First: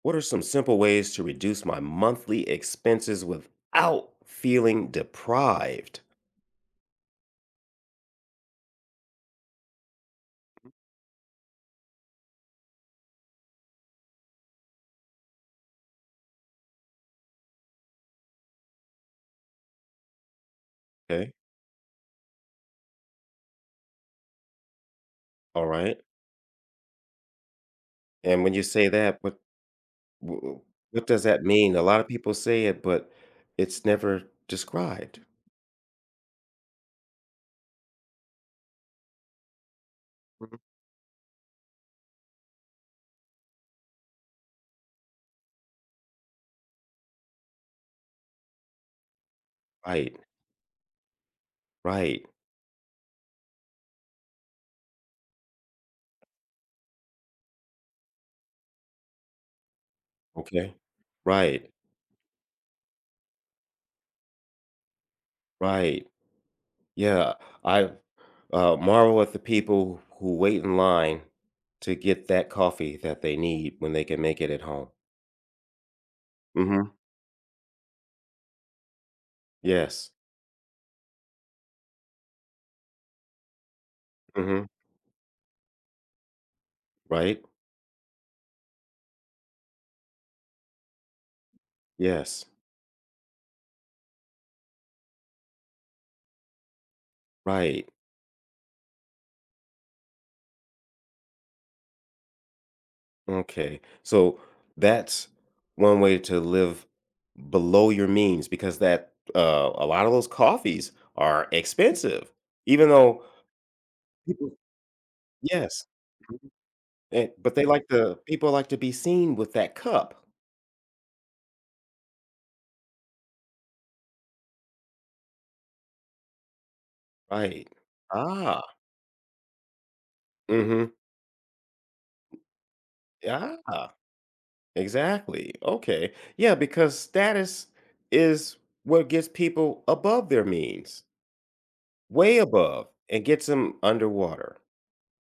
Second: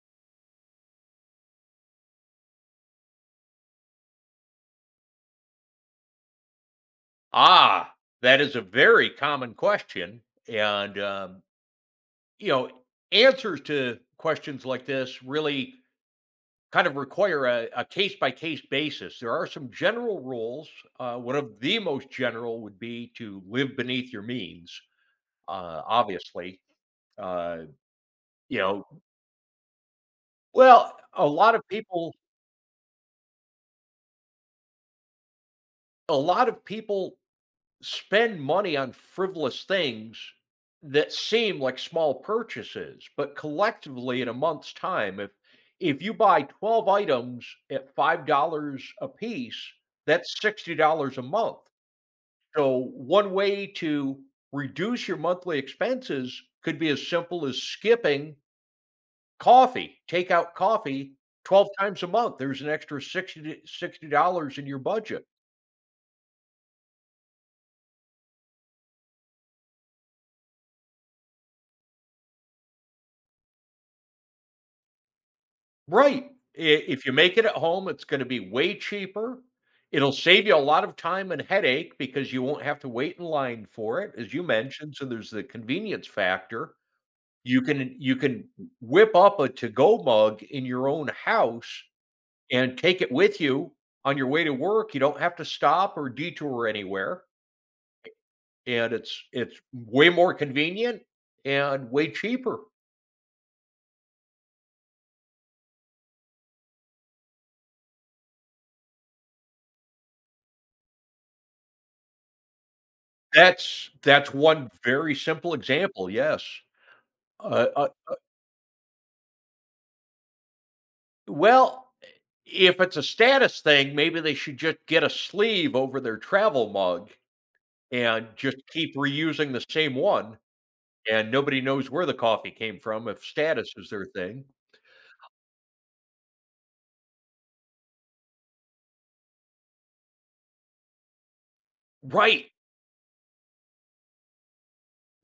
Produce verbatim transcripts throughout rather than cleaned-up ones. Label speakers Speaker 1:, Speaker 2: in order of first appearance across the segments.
Speaker 1: What are some simple ways to reduce my monthly expenses without feeling deprived?
Speaker 2: Ah, that is a very common question. And, um, you know, answers to questions like this really kind of require a, a case-by-case basis. There are some general rules. Uh,
Speaker 1: Okay.
Speaker 2: one of the most general would be to live beneath your means,
Speaker 1: All
Speaker 2: uh,
Speaker 1: right.
Speaker 2: obviously. Uh,
Speaker 1: And when
Speaker 2: you
Speaker 1: you
Speaker 2: know,
Speaker 1: say that, what wh-
Speaker 2: well,
Speaker 1: what does
Speaker 2: a
Speaker 1: that
Speaker 2: lot of
Speaker 1: mean? A lot of
Speaker 2: people,
Speaker 1: people say it, but it's never described.
Speaker 2: a lot of people spend money on frivolous things
Speaker 1: Mhm.
Speaker 2: that seem like small purchases, but collectively in a month's time, if if you buy twelve items at five dollars a piece,
Speaker 1: Right.
Speaker 2: that's sixty dollars a month.
Speaker 1: Right.
Speaker 2: So one way to reduce your monthly expenses could be as simple as skipping coffee, take out
Speaker 1: Okay.
Speaker 2: coffee twelve
Speaker 1: Right.
Speaker 2: times a month. There's an extra sixty dollars in your budget.
Speaker 1: Right. Yeah. I uh, marvel at the people who wait in line to get that coffee that they need when they can make it at home.
Speaker 2: Right. I
Speaker 1: Hmm.
Speaker 2: if you make it at home, it's gonna be way cheaper.
Speaker 1: Yes.
Speaker 2: It'll save you a lot of time and headache because you won't have to wait in line for it, as you
Speaker 1: Hmm.
Speaker 2: mentioned, so there's the convenience factor.
Speaker 1: Right.
Speaker 2: You can you can whip up a to-go mug in your own house
Speaker 1: Yes.
Speaker 2: and take it with you on your way to work. You don't have to stop or detour anywhere,
Speaker 1: Right.
Speaker 2: and it's it's way more convenient and way cheaper.
Speaker 1: Okay. So that's one way to live below your means because that uh, a lot of those coffees are expensive, even though
Speaker 2: That's that's
Speaker 1: people,
Speaker 2: one very simple
Speaker 1: yes.
Speaker 2: example, yes.
Speaker 1: Mhm. and, but they
Speaker 2: Uh,
Speaker 1: like
Speaker 2: uh
Speaker 1: to people like to be seen with that cup.
Speaker 2: Well, if it's a status thing, maybe they should just get a sleeve over their travel mug
Speaker 1: Right.
Speaker 2: and just
Speaker 1: Ah.
Speaker 2: keep reusing the same one,
Speaker 1: Mm-hmm.
Speaker 2: and nobody knows where the coffee came from if status is
Speaker 1: Ah.
Speaker 2: their thing.
Speaker 1: Exactly. Okay. Yeah, because status is what gets people above their means, way
Speaker 2: Right.
Speaker 1: above, and gets them underwater.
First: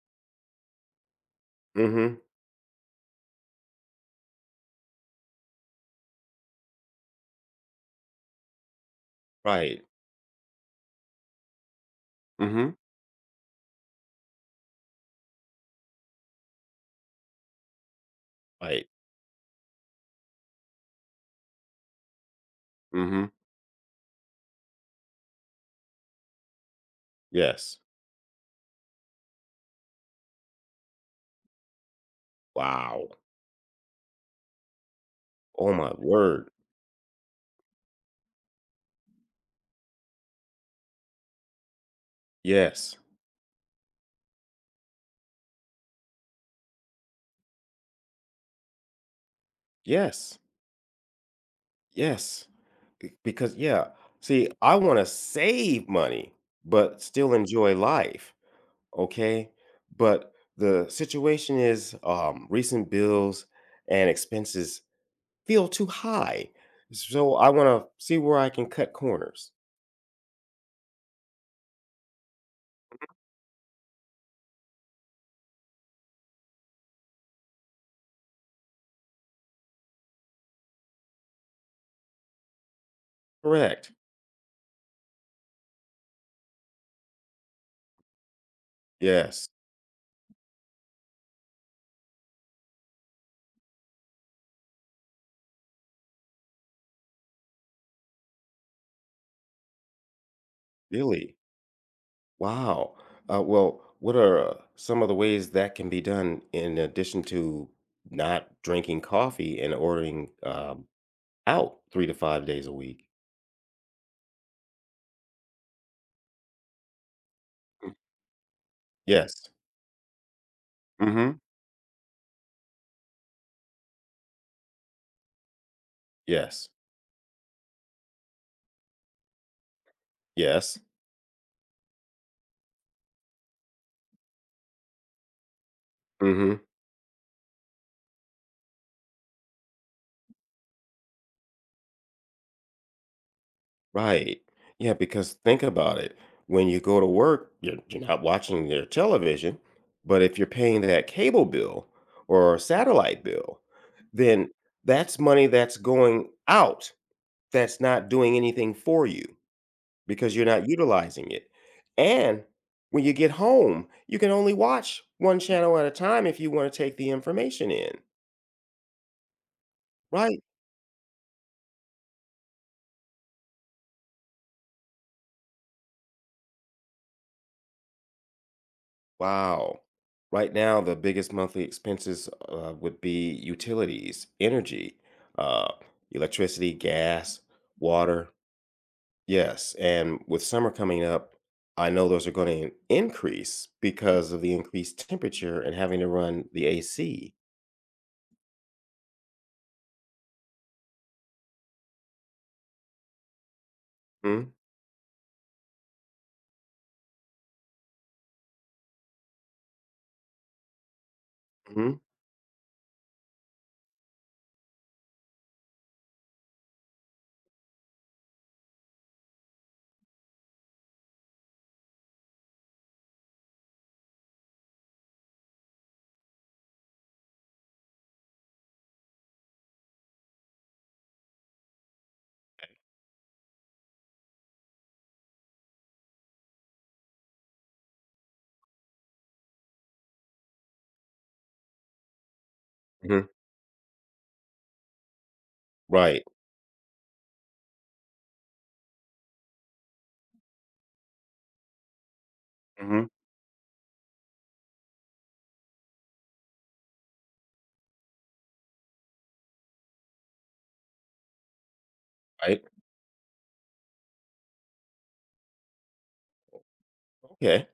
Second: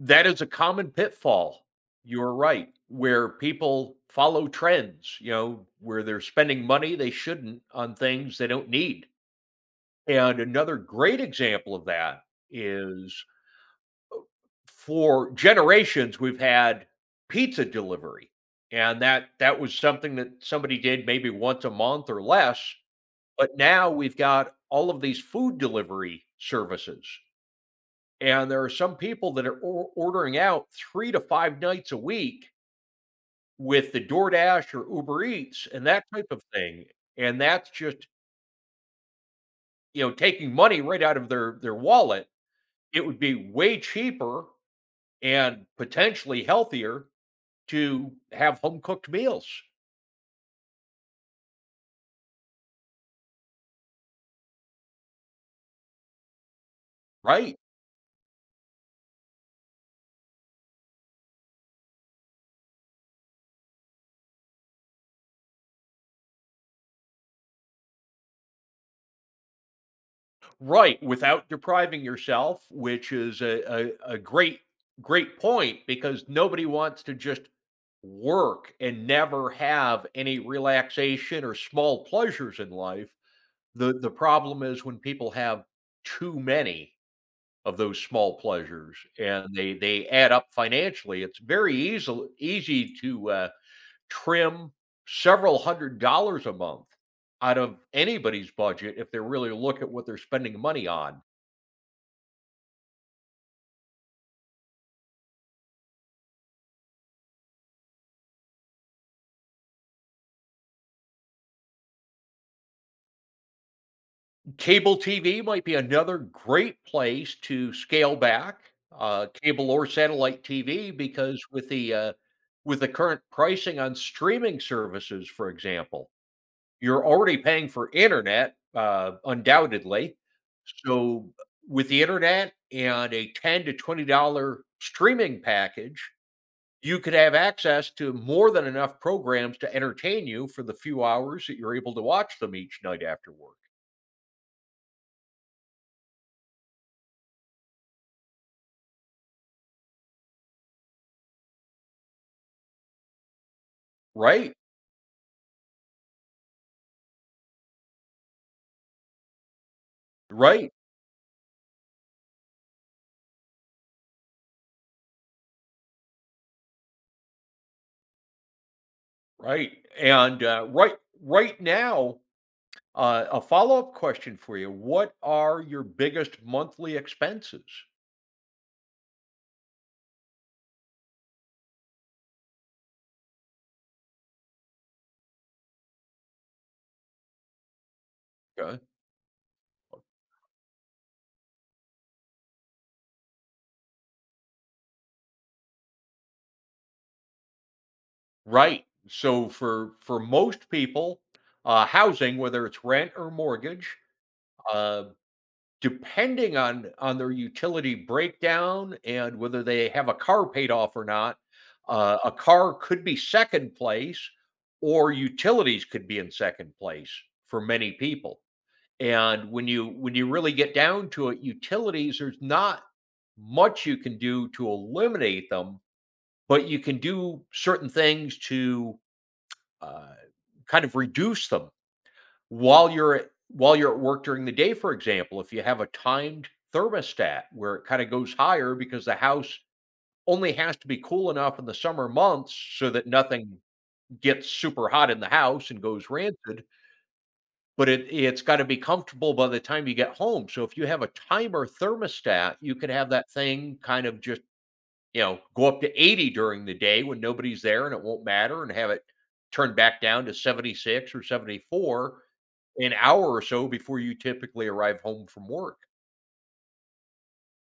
Speaker 2: That is a common pitfall.
Speaker 1: Mm-hmm.
Speaker 2: You're right, where people follow trends, you know, where they're spending money they shouldn't on things they don't need.
Speaker 1: Right.
Speaker 2: And another great example of that
Speaker 1: Mhm.
Speaker 2: is for generations we've had pizza delivery,
Speaker 1: Like.
Speaker 2: and that that was something that somebody did maybe once a month or less,
Speaker 1: Mhm.
Speaker 2: but now we've got all of these food delivery services,
Speaker 1: Yes.
Speaker 2: and there are some people that are or ordering out three to five nights a week
Speaker 1: Wow.
Speaker 2: with the DoorDash or Uber Eats
Speaker 1: Oh
Speaker 2: and
Speaker 1: my
Speaker 2: that type of
Speaker 1: word.
Speaker 2: thing, and that's just, you know, taking money right out of their their wallet.
Speaker 1: Yes.
Speaker 2: It would be way cheaper and potentially healthier to have home cooked meals.
Speaker 1: Yes. Yes. Be- Because yeah, see, I want to save money but still
Speaker 2: Right,
Speaker 1: enjoy life, okay? But the situation is um recent bills and expenses feel too high. So I want to see where I can cut corners.
Speaker 2: right, without depriving yourself, which is a, a, a great, great point because nobody wants to just work and never have any relaxation or small pleasures in life.
Speaker 1: Correct.
Speaker 2: The the problem is when people have too many of those small pleasures and
Speaker 1: Yes.
Speaker 2: they they add up financially. It's very easy easy to uh, trim several hundred dollars a month out of anybody's budget if they really look at what they're spending money on.
Speaker 1: Really. Wow. Uh, well, what are uh, some of the ways that can be done in addition to not drinking coffee and ordering um, out three to five days a week?
Speaker 2: Cable T V might be another great place to
Speaker 1: Mm.
Speaker 2: scale back, uh,
Speaker 1: Yes.
Speaker 2: cable or satellite T V
Speaker 1: Mm-hmm.
Speaker 2: because with the uh, with the current pricing on streaming services, for example,
Speaker 1: Yes.
Speaker 2: you're already paying for internet, uh, undoubtedly.
Speaker 1: Yes.
Speaker 2: So with the internet and a ten to twenty dollar streaming package,
Speaker 1: Mm-hmm.
Speaker 2: you could have access to more than enough programs to entertain you for the few hours that you're able to watch them each night after work.
Speaker 1: Right. Yeah, because think about it. When you go to work, you're, you're not watching your television, but if you're paying that cable bill or satellite bill, then
Speaker 2: Right,
Speaker 1: that's money that's going out that's not doing anything for you. because you're not
Speaker 2: right,
Speaker 1: utilizing it. And when you get home, you can only watch one channel at a time if you want to take the information in,
Speaker 2: right.
Speaker 1: right?
Speaker 2: And, uh, right, right now, uh, a follow up question for you: what are your biggest monthly expenses?
Speaker 1: Wow. Right now, the biggest monthly expenses uh, would be utilities, energy, uh, electricity, gas, water.
Speaker 2: Okay.
Speaker 1: Yes. And with summer coming up, I know those are going to increase because of the increased temperature and having to run the A C.
Speaker 2: Right. So for for most people, uh, housing, whether it's rent or mortgage,
Speaker 1: Mm-hmm.
Speaker 2: uh, depending on on their utility breakdown and whether they have a car paid off or not, uh, a car could be second place, or utilities could be in second place for many people. And when you when you really get down to it, utilities, there's not much you can do to eliminate them, but you can do certain things to uh, kind of reduce them while you're at while you're at work during the day. For example, if you have a timed thermostat where it kinda goes higher because the house only has to be cool enough in the summer months so that
Speaker 1: Hmm.
Speaker 2: nothing gets super hot in the house and goes
Speaker 1: Right.
Speaker 2: rancid, but it it's gotta be comfortable by the time you get home. So if you have a timer thermostat, you could
Speaker 1: Hmm.
Speaker 2: have that thing kind of just, you know, go up to eighty during the day when nobody's there and it won't matter, and have it turned back down to seventy-six or seventy-four
Speaker 1: Right.
Speaker 2: an hour or so before you typically arrive home from work.
Speaker 1: Okay.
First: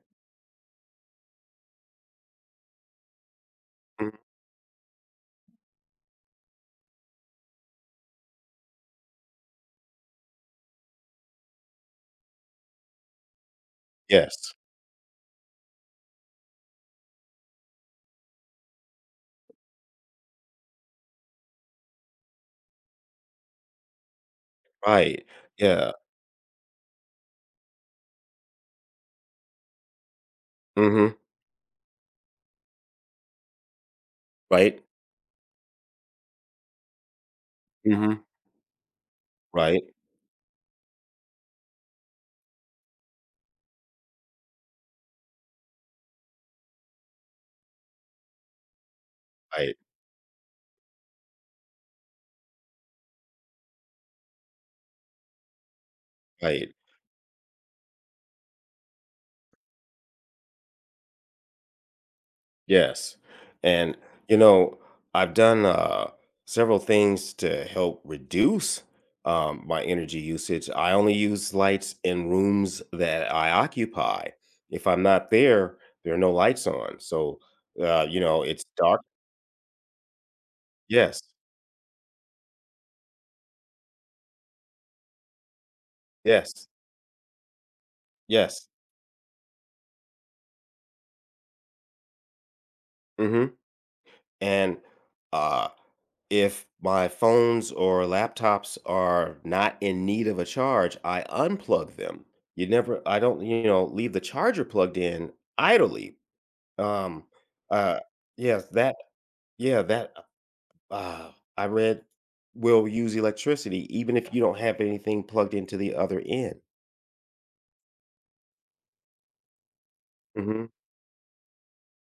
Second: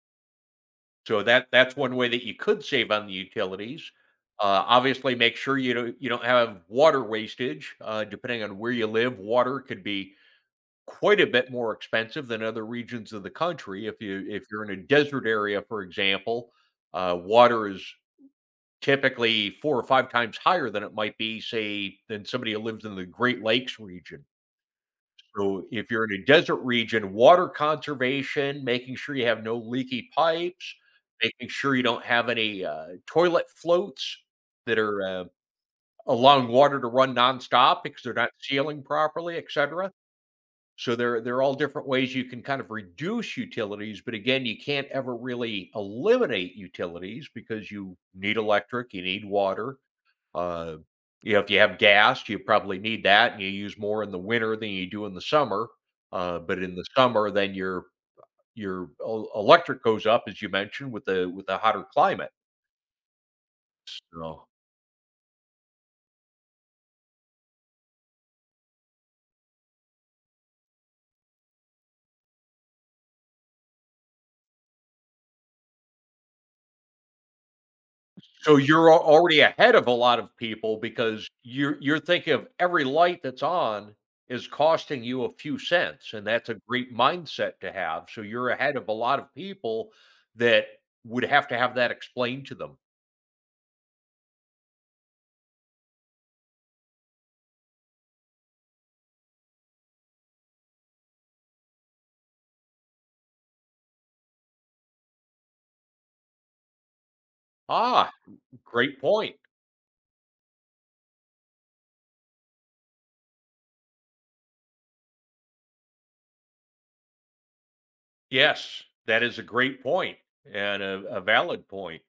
Speaker 2: So that that's one way that you could save on the utilities.
Speaker 1: Mhm.
Speaker 2: Uh, obviously, make sure you don't you don't have water wastage. Uh, depending on where you live, water could be quite a bit more expensive than other regions of the country. If you if
Speaker 1: Yes.
Speaker 2: you're in a desert area, for example, uh, water is typically four or five times higher than it might be, say, than somebody who lives in the Great Lakes region.
Speaker 1: Right.
Speaker 2: So if
Speaker 1: Yeah.
Speaker 2: you're in a desert region, water conservation, making sure you have no leaky pipes,
Speaker 1: Mhm.
Speaker 2: making sure you don't have any uh, toilet floats that
Speaker 1: Right.
Speaker 2: are uh, allowing water to run nonstop because they're
Speaker 1: Mhm.
Speaker 2: not sealing properly, et
Speaker 1: Right.
Speaker 2: cetera. So there there are all different ways you can kind of reduce utilities, but again, you can't ever really eliminate utilities because you need electric, you need
Speaker 1: Right.
Speaker 2: water, uh, you know, if you have gas, you probably need that, and you use more in the winter than you do in the summer. Uh, but
Speaker 1: Right.
Speaker 2: in the summer, then your your el- electric goes up, as you mentioned, with the with the hotter climate.
Speaker 1: Yes. And, you
Speaker 2: So
Speaker 1: know, I've done, uh, several things to help reduce, um, my energy usage. I only use lights in rooms that I occupy. If I'm not there, there are no lights on. So, uh, you know,
Speaker 2: So
Speaker 1: it's
Speaker 2: you're
Speaker 1: dark.
Speaker 2: al- already ahead of a lot of people
Speaker 1: Yes.
Speaker 2: because you're you're thinking of every light that's on is costing you a few cents, and that's a
Speaker 1: Yes.
Speaker 2: great mindset to have. So you're
Speaker 1: Yes.
Speaker 2: ahead of a lot of people that would have to have that explained to them.
Speaker 1: Mhm. And, uh if my phones or laptops are not in need of a charge, I unplug them. You never, I don't, you know, leave the charger plugged in idly. Um, uh,
Speaker 2: Ah,
Speaker 1: yes, that,
Speaker 2: great point.
Speaker 1: yeah, that, uh, I read will use electricity even if you don't have anything plugged into the other end.
Speaker 2: Yes, that is a great point
Speaker 1: Mm-hmm.
Speaker 2: and a, a valid point.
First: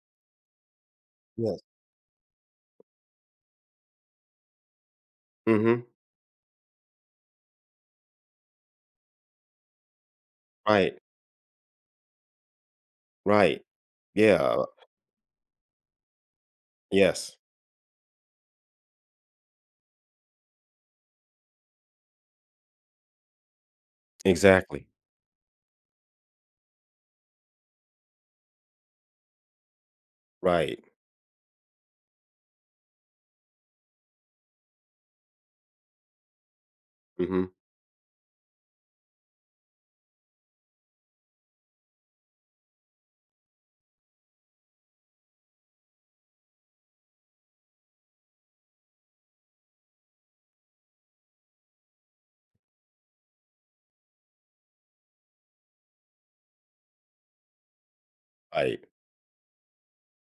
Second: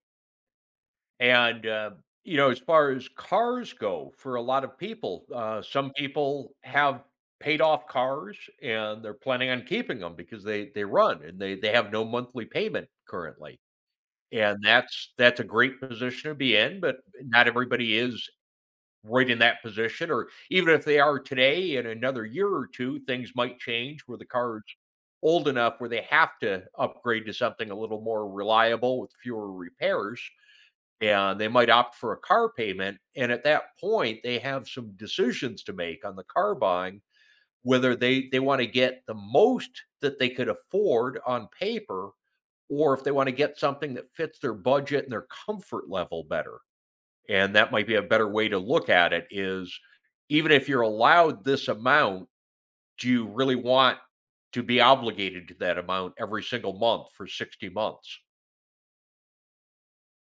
Speaker 1: Yes.
Speaker 2: And, uh, you know, as far as cars go, for a lot of people, uh,
Speaker 1: Mm-hmm.
Speaker 2: some people have paid off cars and they're planning on keeping them because they, they
Speaker 1: Right.
Speaker 2: run and they, they have no monthly payment currently.
Speaker 1: Right.
Speaker 2: And
Speaker 1: Yeah.
Speaker 2: that's that's a great position to be in, but
Speaker 1: Yes.
Speaker 2: not everybody is right in that position, or even if they are today, in another year or two things might change where the car's
Speaker 1: Exactly.
Speaker 2: old enough where they have to upgrade to something a little more reliable with fewer repairs.
Speaker 1: Right.
Speaker 2: And they might opt for a car payment. And at that point, they have some decisions to make on the car buying,
Speaker 1: Mm-hmm.
Speaker 2: whether they, they want to get the most that they could afford on paper, or if they want to get something that fits their budget and their comfort level better. And that might be a better way to look at it: is even if you're allowed this amount, do you really want to be obligated to that amount every single month for sixty months?
Speaker 1: Right.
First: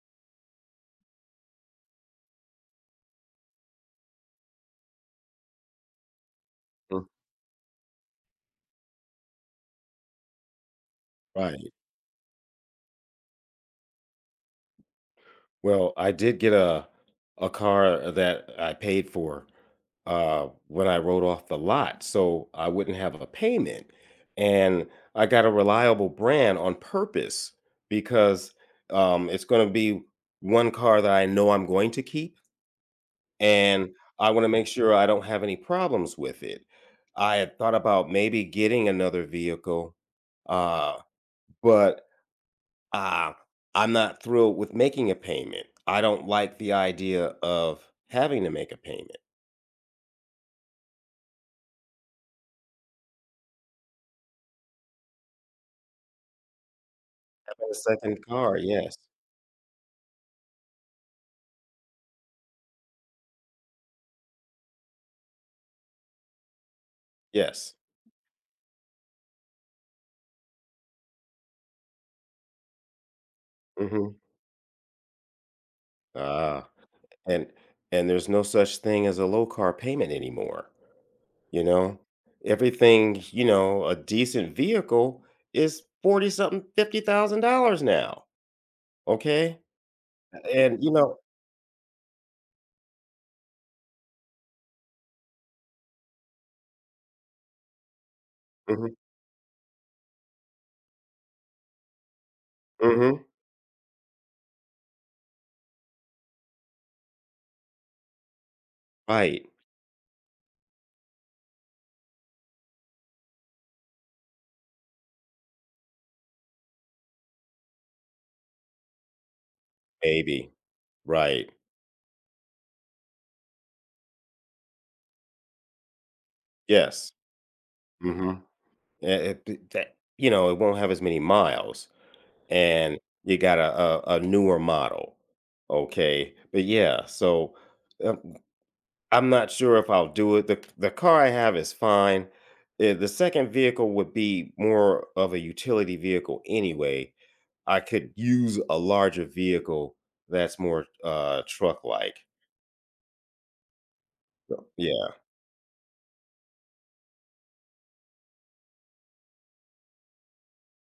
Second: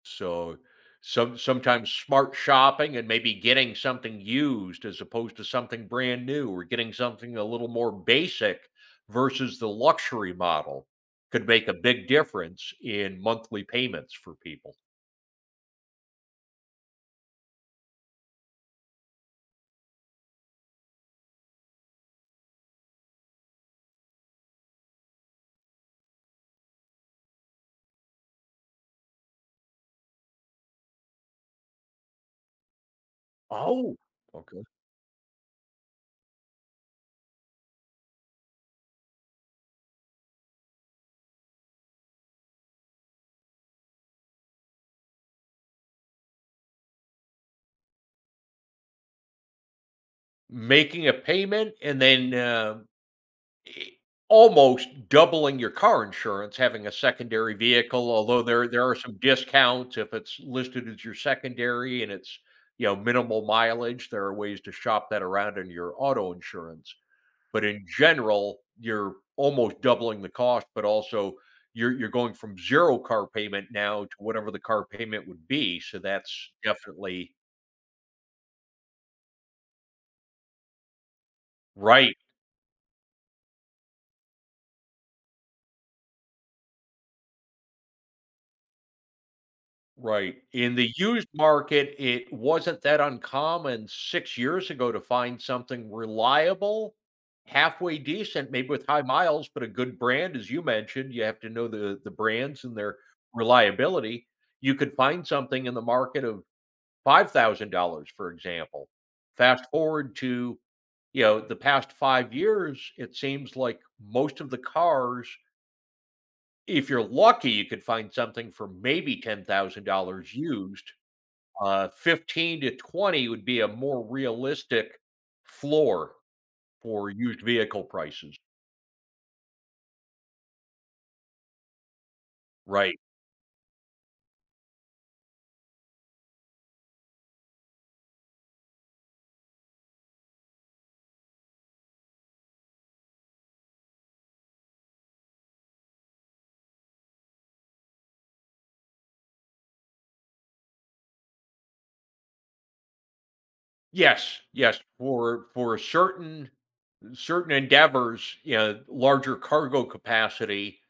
Speaker 2: So some sometimes smart shopping and maybe getting something used as opposed to something brand new, or getting
Speaker 1: Mm,
Speaker 2: something a little more basic versus the luxury model, could make
Speaker 1: right.
Speaker 2: a big difference in monthly payments for people.
Speaker 1: Well, I did get a a car uh, that I paid for uh, when I wrote off the lot, so I wouldn't have a payment. And I got a reliable brand on purpose because um, it's going to be one car that I know I'm going to keep, and
Speaker 2: Oh,
Speaker 1: I want to
Speaker 2: okay.
Speaker 1: make sure I don't have any problems with it. I had thought about maybe getting another vehicle, uh, but ah, I'm not thrilled with making a payment. I don't like the idea of having to make a payment.
Speaker 2: Making a payment, and then uh, E almost doubling your car insurance having a secondary
Speaker 1: A
Speaker 2: vehicle,
Speaker 1: second
Speaker 2: although
Speaker 1: car,
Speaker 2: there there are
Speaker 1: yes.
Speaker 2: some discounts if it's listed as your secondary and it's, you know, minimal mileage; there are ways to shop that around in your auto insurance. But
Speaker 1: Yes.
Speaker 2: in general, you're almost doubling the cost, but also you're you're going from zero car payment now
Speaker 1: Mhm.
Speaker 2: to whatever the car payment would be, so that's
Speaker 1: Ah,
Speaker 2: definitely.
Speaker 1: and and there's no such thing as a low car payment anymore, you know?
Speaker 2: Right.
Speaker 1: Everything, you know, a decent vehicle is forty something, fifty thousand dollars now, okay?
Speaker 2: Right. In
Speaker 1: And, you
Speaker 2: the
Speaker 1: know
Speaker 2: used market, it wasn't that uncommon six years ago to find something reliable, halfway decent, maybe with
Speaker 1: Mhm,
Speaker 2: high miles, but a good brand. As you mentioned, you have to know the the brands and their
Speaker 1: mhm,
Speaker 2: reliability. You could find something in the market of five thousand dollars for example.
Speaker 1: right,
Speaker 2: Fast forward to, you know, the past five years, it seems like most of the cars, if you're lucky, you could find something for maybe ten thousand dollars
Speaker 1: maybe,
Speaker 2: used.
Speaker 1: right,
Speaker 2: Uh, fifteen to twenty would be a more realistic floor for
Speaker 1: yes,
Speaker 2: used vehicle prices,
Speaker 1: mhm. Yeah, it that you know, it won't have as many miles, and
Speaker 2: right?
Speaker 1: you got a a a newer model, okay? But, yeah, so, uh, I'm not sure if I'll do it. The the car I have is fine. Eh, the second vehicle would be more of a utility vehicle anyway. I could use a larger vehicle that's more, uh, truck-like.
Speaker 2: Yes, yes.
Speaker 1: Yeah,
Speaker 2: For for certain certain endeavors, you know, larger cargo capacity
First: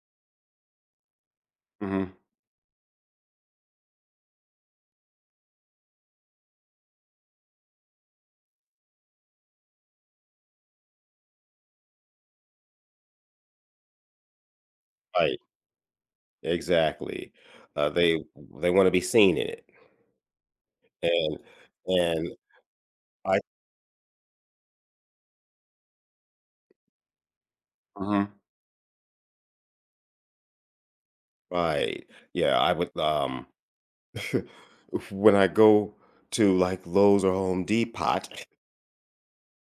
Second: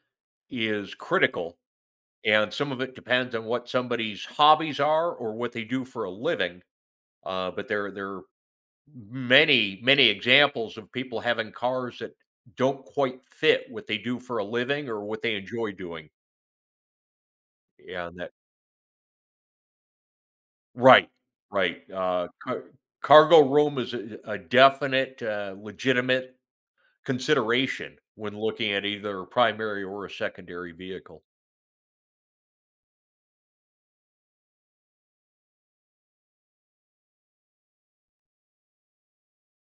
Speaker 2: is critical,
Speaker 1: mhm,
Speaker 2: and some of it depends on what somebody's hobbies are or what they do for a living. Uh, but there there are many, many examples of people having cars that don't quite fit what they do for a living or what they
Speaker 1: right,
Speaker 2: enjoy doing.
Speaker 1: exactly. Uh,
Speaker 2: Yeah,
Speaker 1: they they wanna be seen in it,
Speaker 2: right,
Speaker 1: and
Speaker 2: right,
Speaker 1: and
Speaker 2: uh, car
Speaker 1: I.
Speaker 2: cargo room is a a definite, uh, legitimate consideration
Speaker 1: Mhm.
Speaker 2: when looking at either a primary or a secondary vehicle.
Speaker 1: Right. Yeah, I would um when I go to like Lowe's or Home Depot,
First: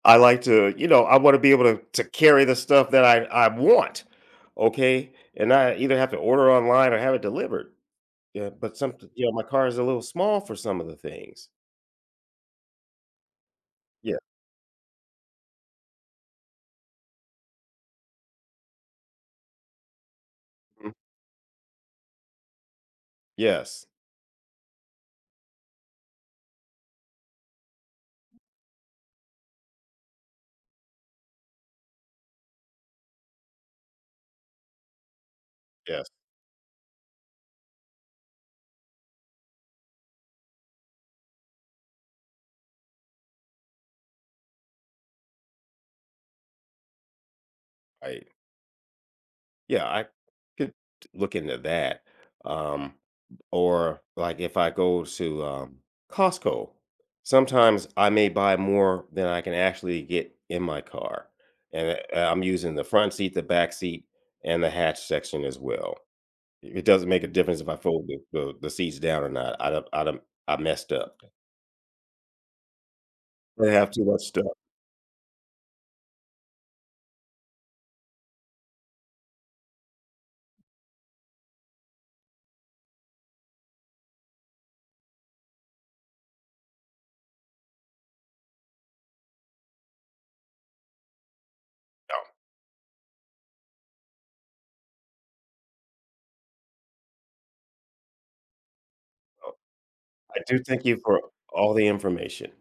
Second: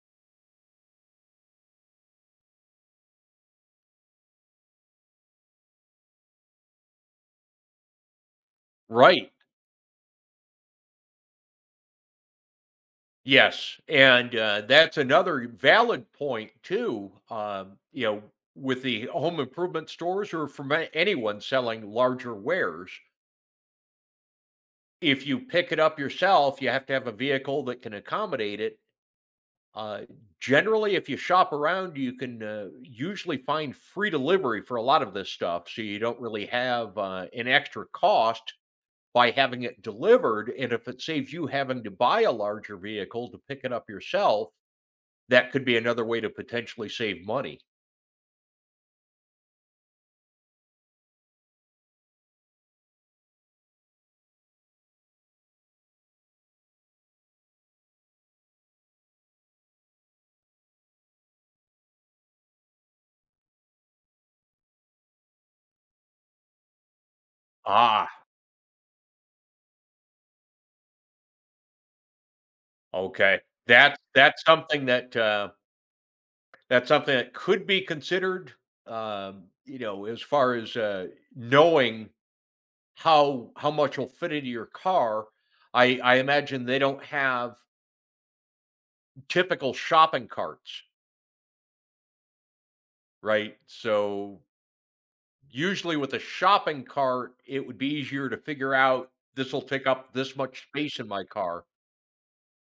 Speaker 1: I like to, you know, I want to be able to to carry the stuff that I I want. Okay? And I either have to order online or have it delivered. Yeah, but some you
Speaker 2: Right,
Speaker 1: know, my car is a little small for some of the things.
Speaker 2: yes,
Speaker 1: Yeah.
Speaker 2: and, uh, that's another valid point too, um, you know, with the home improvement stores or from a
Speaker 1: Mhm.
Speaker 2: anyone selling larger wares,
Speaker 1: Yes.
Speaker 2: if you pick it up yourself, you have to have a vehicle that can accommodate it. Uh, generally, if you shop around, you can uh, usually find free delivery for a lot of this stuff. So you
Speaker 1: Yes.
Speaker 2: don't really have uh, an extra cost by having it delivered. And if it saves you having to buy a larger vehicle to pick it up yourself, that could be another way to potentially save money.
Speaker 1: I Yeah, I could look into that. Um, or like if I go to um, Costco, sometimes I may buy more than I can actually get in my car, and I- I'm using the front seat, the back seat, and the hatch section as well. It doesn't make a difference if I fold
Speaker 2: Ah,
Speaker 1: the, the, the seats down or not. I don't, I don't, I messed up.
Speaker 2: okay.
Speaker 1: I have
Speaker 2: That's
Speaker 1: too much
Speaker 2: that's
Speaker 1: stuff.
Speaker 2: something that uh, that's something that could be considered. Um, you know, as far as uh, knowing how how much will fit into your car, I I imagine they don't have typical shopping carts, right? So usually with a shopping cart, it would be easier to figure out this will take up this
Speaker 1: I do
Speaker 2: much
Speaker 1: thank you
Speaker 2: space in
Speaker 1: for
Speaker 2: my car
Speaker 1: all the information.